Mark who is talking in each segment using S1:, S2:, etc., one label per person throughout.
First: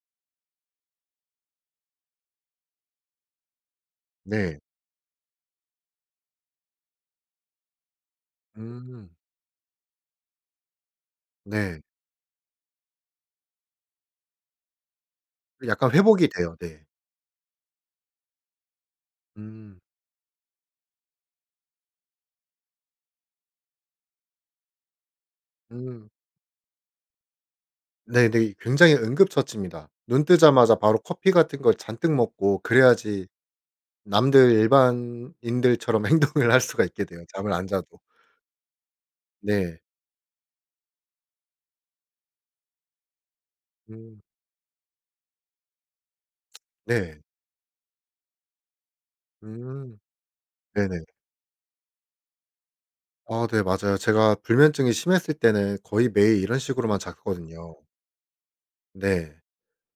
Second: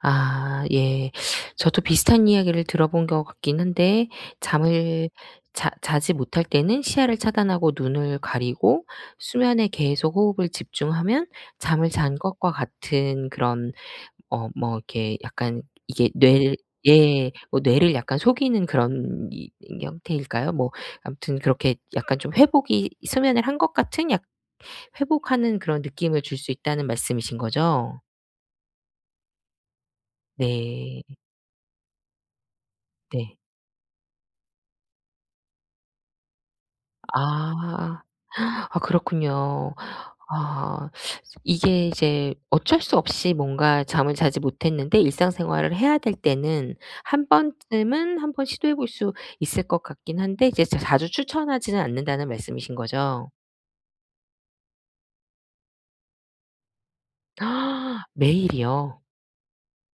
S1: 아 예. 저도 비슷한 이야기를 들어본 것 같긴 한데
S2: 네.
S1: 잠을 자 자지 못할 때는 시야를 차단하고 눈을 가리고
S2: 음.
S1: 수면에 계속 호흡을 집중하면
S2: 네.
S1: 잠을 잔 것과 같은 그런 어 뭐 이렇게 약간
S2: 그 약간
S1: 이게
S2: 회복이
S1: 뇌를
S2: 돼요. 네.
S1: 예 뭐 뇌를 약간 속이는 그런 이
S2: 음.
S1: 형태일까요. 뭐 아무튼 그렇게 약간 좀 회복이 수면을 한 것 같은 약 회복하는 그런
S2: 음.
S1: 느낌을 줄 수 있다는 말씀이신 거죠?
S2: 네네. 굉장히 응급처치입니다. 눈 뜨자마자 바로
S1: 네.
S2: 커피 같은 거 잔뜩 먹고 그래야지
S1: 네.
S2: 남들 일반인들처럼 행동을 할 수가 있게 돼요, 잠을 안 자도.
S1: 아. 아 그렇군요.
S2: 네.
S1: 아. 이제 이게 이제 어쩔 수 없이 뭔가 잠을
S2: 음.
S1: 자지 못했는데 일상생활을 해야 될 때는
S2: 네.
S1: 1 번쯤은 한번 시도해 볼 수 있을 것
S2: 음.
S1: 같긴 한데 이제 자
S2: 네네.
S1: 자주 추천하지는 않는다는 말씀이신 거죠?
S2: 아 네 맞아요. 제가 불면증이 심했을 때는 거의 매일 이런 식으로만 잤거든요.
S1: 매일이요?
S2: 네.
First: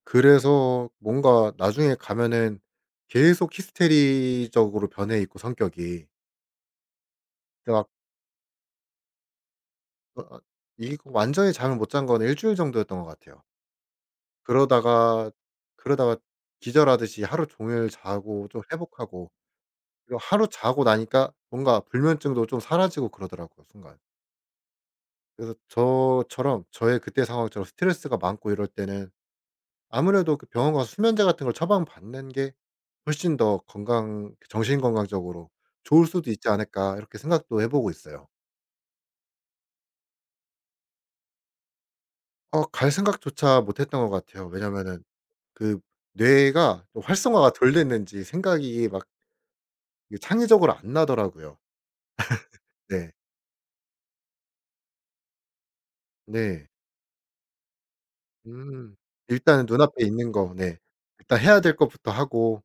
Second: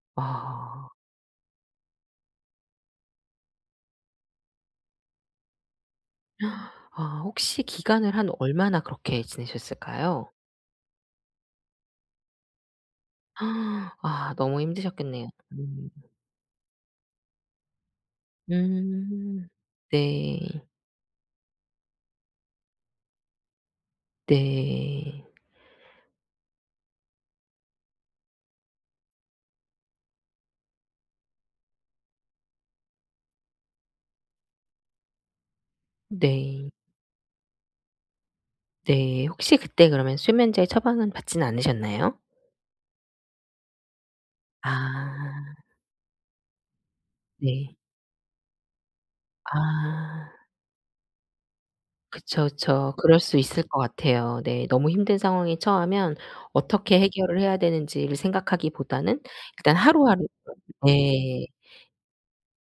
S2: 그래서
S1: 아.
S2: 뭔가 나중에 가면은 계속 히스테리적으로 변해있고 성격이.
S1: 아 혹시
S2: 가
S1: 기간을 한 얼마나 그렇게 지내셨을까요?
S2: 아 이 그 완전히 잠을 못 잔 건 일주일 정도였던 것 같아요.
S1: 아 너무 힘드셨겠네요.
S2: 그러다가
S1: 음.
S2: 그러다가 기절하듯이 하루 종일 자고 좀 회복하고
S1: 음.
S2: 그리고
S1: 네.
S2: 하루 자고 나니까 뭔가 불면증도 좀 사라지고 그러더라고요 순간.
S1: 네.
S2: 그래서 저처럼 저의 그때의 상황처럼 스트레스가 많고 이럴 때는 아무래도 그 병원 가서 수면제 같은 걸 처방받는 게 훨씬 더 건강 그 정신 건강적으로 좋을 수도 있지
S1: 네.
S2: 않을까 이렇게 생각도 해보고 있어요.
S1: 네. 혹시 그때 그러면 수면제 처방은 받진 않으셨나요?
S2: 어 갈 생각조차 못했던 것 같아요. 왜냐면은
S1: 아.
S2: 그 뇌가 활성화가 또 덜
S1: 네.
S2: 됐는지 생각이 막 이
S1: 아.
S2: 창의적으로 안 나더라고요.
S1: 그쵸, 그쵸.
S2: 네.
S1: 그럴 수 있을 것 같아요. 네. 너무 힘든 상황에 처하면
S2: 네.
S1: 어떻게 해결을 해야 되는지를
S2: 음.
S1: 생각하기보다는
S2: 일단은
S1: 일단
S2: 눈앞에
S1: 하루하루
S2: 있는 거 네
S1: [unintelligible]
S2: 일단
S1: 네.
S2: 해야 될 것부터 하고